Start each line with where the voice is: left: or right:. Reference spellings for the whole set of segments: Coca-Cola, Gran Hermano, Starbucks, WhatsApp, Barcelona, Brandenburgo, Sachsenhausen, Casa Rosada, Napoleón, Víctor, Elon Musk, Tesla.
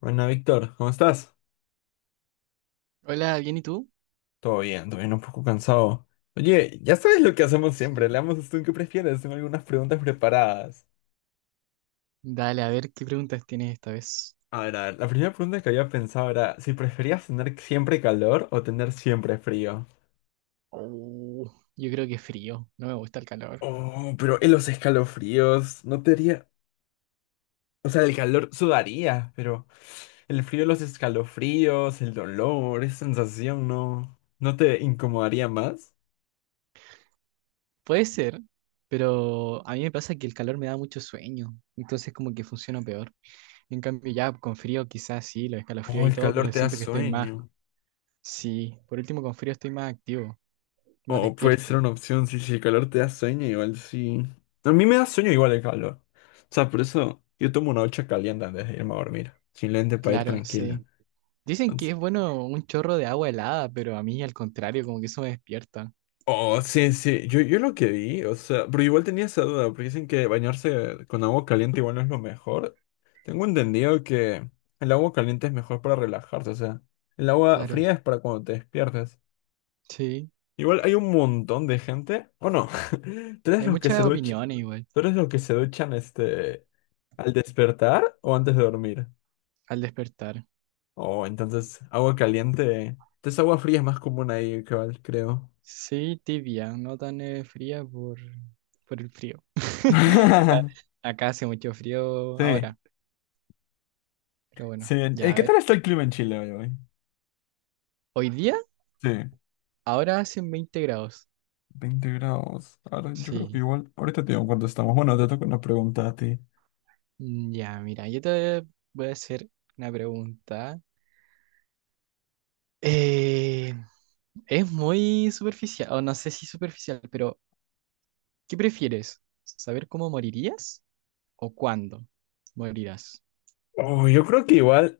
left: Bueno, Víctor, ¿cómo estás?
right: Hola, ¿bien y tú?
left: Todo bien, un poco cansado. Oye, ya sabes lo que hacemos siempre, le damos esto en qué prefieres, tengo algunas preguntas preparadas.
right: Dale, a ver qué preguntas tienes esta vez.
left: A ver, la primera pregunta que había pensado era si preferías tener siempre calor o tener siempre frío.
right: Oh, yo creo que frío, no me gusta el calor.
left: Oh, pero en los escalofríos no te haría... O sea, el calor sudaría, pero el frío, los escalofríos, el dolor, esa sensación no... ¿No te incomodaría más?
right: Puede ser, pero a mí me pasa que el calor me da mucho sueño, entonces como que funciona peor. En cambio ya con frío quizás sí, los escalofríos
left: Oh,
right: y
left: el
right: todo,
left: calor
right: pero
left: te da
right: siento que estoy más,
left: sueño.
right: sí, por último con frío estoy más activo, más
left: O puede
right: despierto.
left: ser una opción, sí, si el calor te da sueño, igual sí. A mí me da sueño igual el calor. O sea, por eso yo tomo una ducha caliente antes de irme a dormir. Simplemente para ir
right: Claro,
left: tranquila.
right: sí. Dicen que
left: Entonces.
right: es bueno un chorro de agua helada, pero a mí al contrario, como que eso me despierta.
left: Oh, sí, sí. Yo lo que vi, o sea, pero igual tenía esa duda, porque dicen que bañarse con agua caliente igual no es lo mejor. Tengo entendido que el agua caliente es mejor para relajarse, o sea, el agua
right: Claro,
left: fría es para cuando te despiertas.
right: sí.
left: Igual hay un montón de gente, o no, tú eres
right: Hay
left: los que se
right: muchas
left: duchan,
right: opiniones igual
left: tú eres los que se duchan ¿al despertar o antes de dormir?
right: al despertar.
left: Oh, entonces agua caliente. Entonces agua fría es más común ahí, cabal, creo.
right: Sí, tibia, no tan fría por el frío. Acá, acá hace mucho frío
left: Sí,
right: ahora, pero bueno,
left: sí.
right: ya
left: Eh,
right: a
left: ¿Qué
right: ver.
left: tal está el clima en Chile hoy, hoy?
right: Hoy día,
left: Sí,
right: ahora hacen 20 grados.
left: 20 grados. Ahora, yo creo que
right: Sí.
left: igual. Ahorita te digo cuánto estamos. Bueno, te toca una pregunta a ti.
right: Ya, mira, yo te voy a hacer una pregunta. Eh, es muy superficial, o no sé si superficial, pero ¿qué prefieres? ¿Saber cómo morirías o cuándo morirás?
left: Oh, yo creo que igual,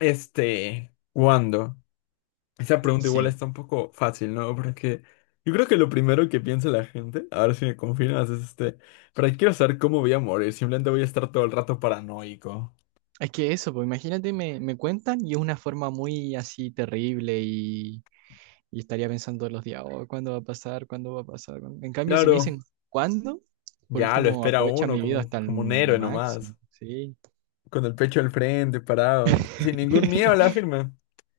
left: ¿cuándo? Esa pregunta igual
right: Sí.
left: está un poco fácil, ¿no? Porque yo creo que lo primero que piensa la gente, a ver si me confirmas, es ¿para qué quiero saber cómo voy a morir? Simplemente voy a estar todo el rato paranoico.
right: Es que eso, pues imagínate, me cuentan y es una forma muy así terrible y estaría pensando todos los días, oh, ¿cuándo va a pasar? ¿Cuándo va a pasar? ¿Cuándo? En cambio, si me dicen,
left: Claro,
right: ¿cuándo? Por
left: ya lo
right: último,
left: espera
right: aprovecha
left: uno
right: mi vida hasta el
left: como un héroe
right: máximo,
left: nomás,
right: sí.
left: con el pecho al frente, parado, sin ningún miedo a la firma.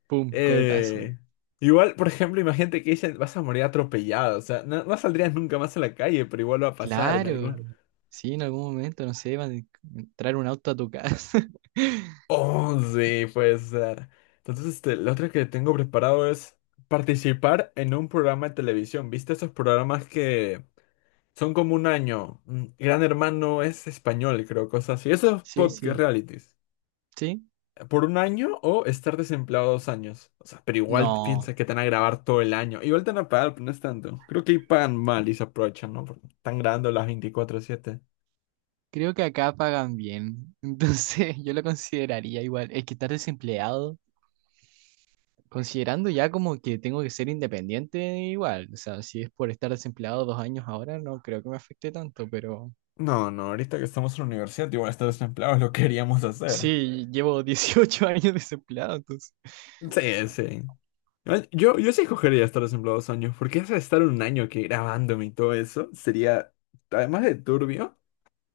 right: Pum, cohetazo.
left: Eh, Igual, por ejemplo, imagínate que dicen, vas a morir atropellado, o sea, no, no saldrías nunca más a la calle, pero igual va a pasar en
right: Claro,
left: algún...
right: sí, en algún momento, no sé, van a entrar un auto a tu casa.
left: Oh, sí, puede ser. Entonces, la otra que tengo preparado es participar en un programa de televisión. ¿Viste esos programas que son como un año? Mm, Gran Hermano es español, creo, cosas así. Esos
right: Sí,
left: podcast
right: sí,
left: realities.
right: sí.
left: Por un año o estar desempleado dos años. O sea, pero igual
right: No,
left: piensa que te van a grabar todo el año. Igual te van a pagar, pero no es tanto. Creo que ahí pagan mal y se aprovechan, ¿no? Porque están grabando las 24/7.
right: creo que acá pagan bien. Entonces, yo lo consideraría igual. Es que estar desempleado. Considerando ya como que tengo que ser independiente igual, o sea, si es por estar desempleado 2 años ahora, no creo que me afecte tanto, pero
left: No, no, ahorita que estamos en la universidad, igual estar desempleado lo queríamos hacer.
right: sí, llevo 18 años desempleado, entonces,
left: Sí, sí. Ay, yo sí cogería estar desempleado 2 años, porque eso de estar un año que grabándome y todo eso sería, además de turbio,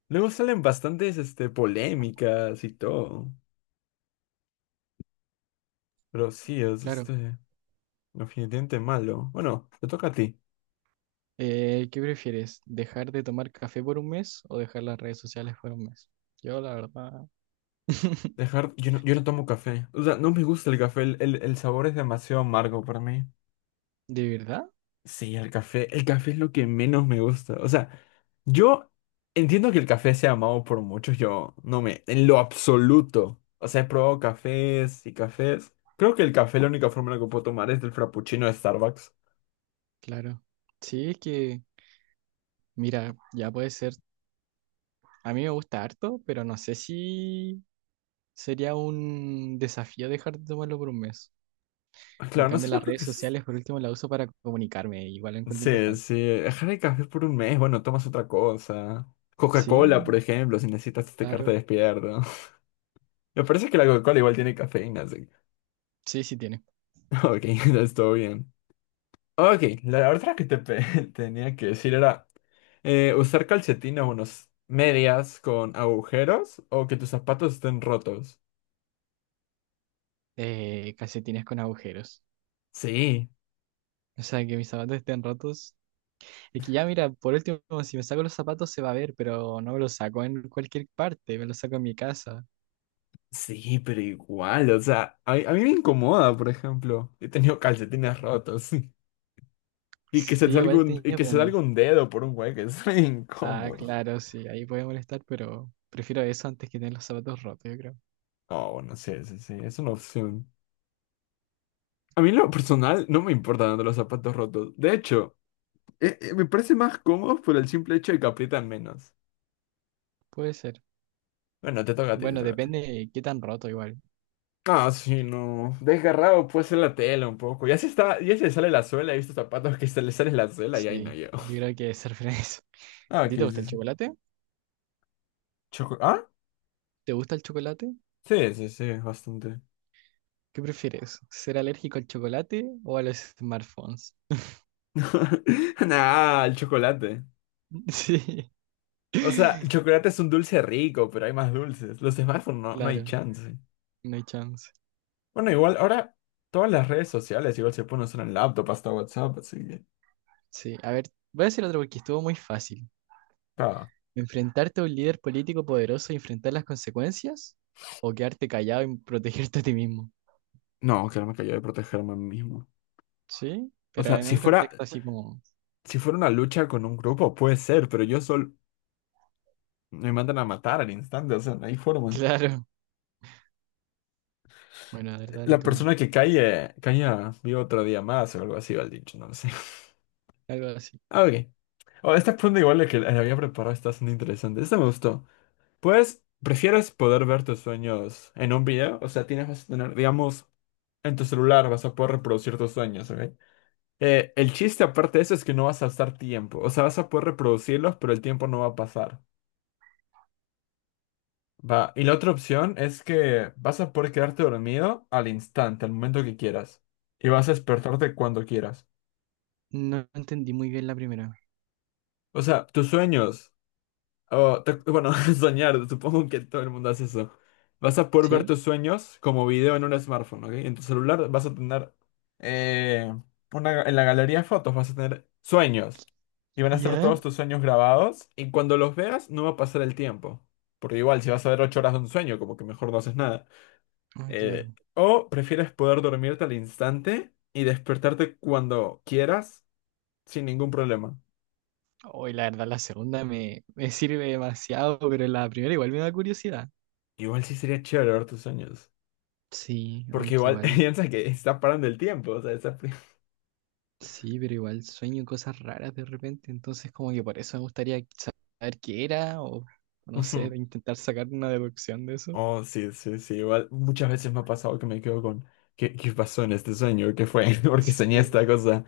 left: luego salen bastantes polémicas y todo. Pero sí, es
right: claro.
left: definitivamente malo. Bueno, te toca a ti.
right: ¿Qué prefieres? ¿Dejar de tomar café por un mes o dejar las redes sociales por un mes? Yo, la verdad,
left: Dejar, yo no tomo café. O sea, no me gusta el café, el sabor es demasiado amargo para mí.
right: ¿de verdad?
left: Sí, el café es lo que menos me gusta. O sea, yo entiendo que el café sea amado por muchos, yo no me, en lo absoluto. O sea, he probado cafés y cafés. Creo que el café, la única forma en la que puedo tomar es del frappuccino de Starbucks.
right: Claro. Sí, es que, mira, ya puede ser, a mí me gusta harto, pero no sé si sería un desafío dejar de tomarlo por un mes.
left: Ah,
right: En
left: claro, no
right: cambio,
left: sé, no
right: las
left: creo
right: redes
left: que s-
right: sociales, por último, las uso para comunicarme. Igual lo encuentro
left: se,
right: importante.
left: se dejar el café por un mes, bueno, tomas otra cosa. Coca-Cola, por
right: Sí,
left: ejemplo, si necesitas carta
right: claro.
left: despierto. Me parece que la Coca-Cola igual tiene cafeína, así. Que...
right: Sí, sí tiene.
left: Ok, está todo bien. Ok, la otra que te pe- tenía que decir era usar calcetines, unos medias con agujeros o que tus zapatos estén rotos.
right: Calcetines con agujeros.
left: Sí,
right: O sea, que mis zapatos estén rotos. Es que ya, mira, por último, si me saco los zapatos se va a ver, pero no me los saco en cualquier parte, me los saco en mi casa.
left: sí, pero igual, o sea, a mí me incomoda, por ejemplo. He tenido calcetines rotos
right: Sí, igual
left: y
right: tenía,
left: que
right: pero
left: se salga un dedo por un hueco, es re
right: Ah,
left: incómodo.
right: claro, sí, ahí puede molestar, pero prefiero eso antes que tener los zapatos rotos, yo creo.
left: Oh, bueno, sí, sí, sí, es una opción. A mí en lo personal no me importan los zapatos rotos. De hecho, me parece más cómodo por el simple hecho de que aprietan menos.
right: Puede ser.
left: Bueno, te toca a ti, te
right: Bueno,
left: toca a ti.
right: depende de qué tan roto igual.
left: Ah, sí, no. Desgarrado puede ser la tela un poco. Ya se le sale la suela. He visto zapatos que se le sale la suela y ahí no
right: Sí,
left: llego.
right: yo creo que ser feliz. ¿A
left: Ah,
right: ti
left: ¿qué
right: te gusta el
left: dices?
right: chocolate?
left: ¿Choco? ¿Ah?
right: ¿Te gusta el chocolate?
left: Sí, sí, sí, bastante.
right: ¿Qué prefieres? ¿Ser alérgico al chocolate o a los smartphones?
left: Nah, el chocolate.
right: Sí,
left: O sea, el chocolate es un dulce rico, pero hay más dulces. Los smartphones no, no hay
right: claro,
left: chance.
right: no hay chance.
left: Bueno, igual ahora todas las redes sociales igual se pueden usar en laptop hasta WhatsApp, así que...
right: Sí, a ver, voy a decir otro porque estuvo muy fácil.
left: Ah.
right: ¿Enfrentarte a un líder político poderoso y enfrentar las consecuencias? ¿O quedarte callado y protegerte a ti mismo?
left: No, que no me cayó de protegerme a mí mismo.
right: Sí,
left: O
right: pero
left: sea,
right: en un contexto así como...
left: Si fuera una lucha con un grupo, puede ser, pero yo solo me mandan a matar al instante, o sea, no hay forma.
right: Claro. Bueno, a ver, dale
left: La
right: tú una.
left: persona que cae, caía vive otro día más o algo así, va el dicho, no lo sé.
right: Algo así.
left: Ah, ok. Oh, esta pregunta igual la que la había preparado está siendo interesante. Esta me gustó. Pues, ¿prefieres poder ver tus sueños en un video? O sea, tienes, vas a tener, digamos, en tu celular vas a poder reproducir tus sueños, ¿ok? El chiste aparte de eso es que no vas a estar tiempo. O sea, vas a poder reproducirlos, pero el tiempo no va a pasar. Va, y la otra opción es que vas a poder quedarte dormido al instante, al momento que quieras. Y vas a despertarte cuando quieras.
right: No entendí muy bien la primera.
left: O sea, tus sueños, bueno, soñar, supongo que todo el mundo hace eso. Vas a poder ver
right: ¿Sí?
left: tus sueños como video en un smartphone, ¿ok? En tu celular vas a tener, eh, en la galería de fotos vas a tener sueños. Y van a estar todos
right: ¿Ya?
left: tus sueños grabados. Y cuando los veas, no va a pasar el tiempo. Porque igual, si vas a ver 8 horas de un sueño, como que mejor no haces nada.
right: Ah,
left: Eh,
right: claro.
left: o prefieres poder dormirte al instante y despertarte cuando quieras sin ningún problema.
right: Hoy la verdad, la segunda me sirve demasiado, pero la primera igual me da curiosidad.
left: Igual sí sería chévere ver tus sueños.
right: Sí,
left: Porque
right: aunque
left: igual
right: igual,
left: piensa que está parando el tiempo. O sea, está...
right: sí, pero igual sueño cosas raras de repente, entonces como que por eso me gustaría saber qué era o no sé,
left: Ujú.
right: de intentar sacar una deducción de eso.
left: Oh, sí, sí, sí. Igual muchas veces me ha pasado que me quedo con... ¿Qué pasó en este sueño? ¿Qué fue? Porque soñé
right: Sí,
left: esta cosa.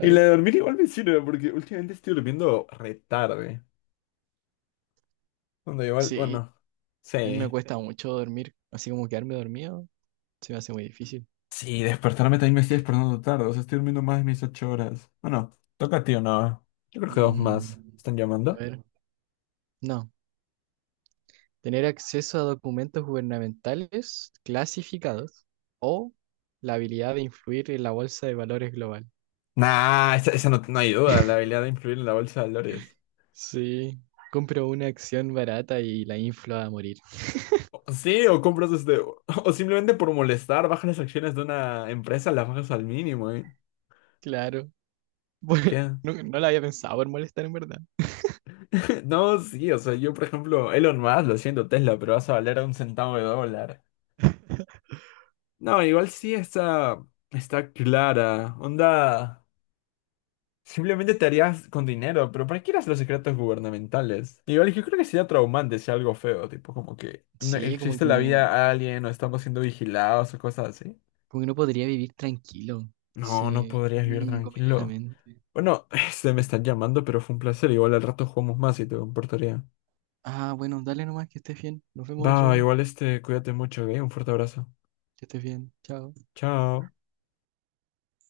left: Y la de dormir igual me sirve porque últimamente estoy durmiendo re tarde. Cuando igual,
right: Sí,
left: bueno,
right: a mí me
left: sí.
right: cuesta mucho dormir, así como quedarme dormido, se me hace muy difícil.
left: Sí, despertarme también me estoy despertando tarde, o sea, estoy durmiendo más de mis 8 horas. Bueno, toca a ti o no. Yo creo que dos más.
right: Mm,
left: ¿Están
right: a
left: llamando?
right: ver, no, tener acceso a documentos gubernamentales clasificados o la habilidad de influir en la bolsa de valores global.
left: Nah, esa no, no hay duda, la habilidad de influir en la bolsa de valores.
right: Sí, compro una acción barata y la inflo a morir.
left: O... Sí, o compras o simplemente por molestar, bajas las acciones de una empresa, las bajas al mínimo, ¿eh?
right: Claro. Bueno,
left: ¿Qué?
right: no, no la había pensado por molestar en verdad.
left: No, sí, o sea, yo por ejemplo, Elon Musk, lo siento Tesla, pero vas a valer a un centavo de dólar. No, igual sí está, está clara. Onda. Simplemente te harías con dinero, pero ¿para qué eras los secretos gubernamentales? Igual yo creo que sería traumante, sea algo feo, tipo como que no
right: Sí, como
left: existe
right: que
left: la vida a alguien o estamos siendo vigilados o cosas así.
right: como que no podría vivir tranquilo.
left: No, no
right: Se
left: podrías
right: me
left: vivir
right: me comería la
left: tranquilo.
right: mente.
left: Bueno, este me están llamando, pero fue un placer. Igual al rato jugamos más y te comportaría.
right: Ah, bueno, dale nomás que estés bien. Nos vemos otro
left: Va,
right: día.
left: igual este, cuídate mucho, ¿ok? Un fuerte abrazo.
right: Que estés bien. Chao.
left: Chao.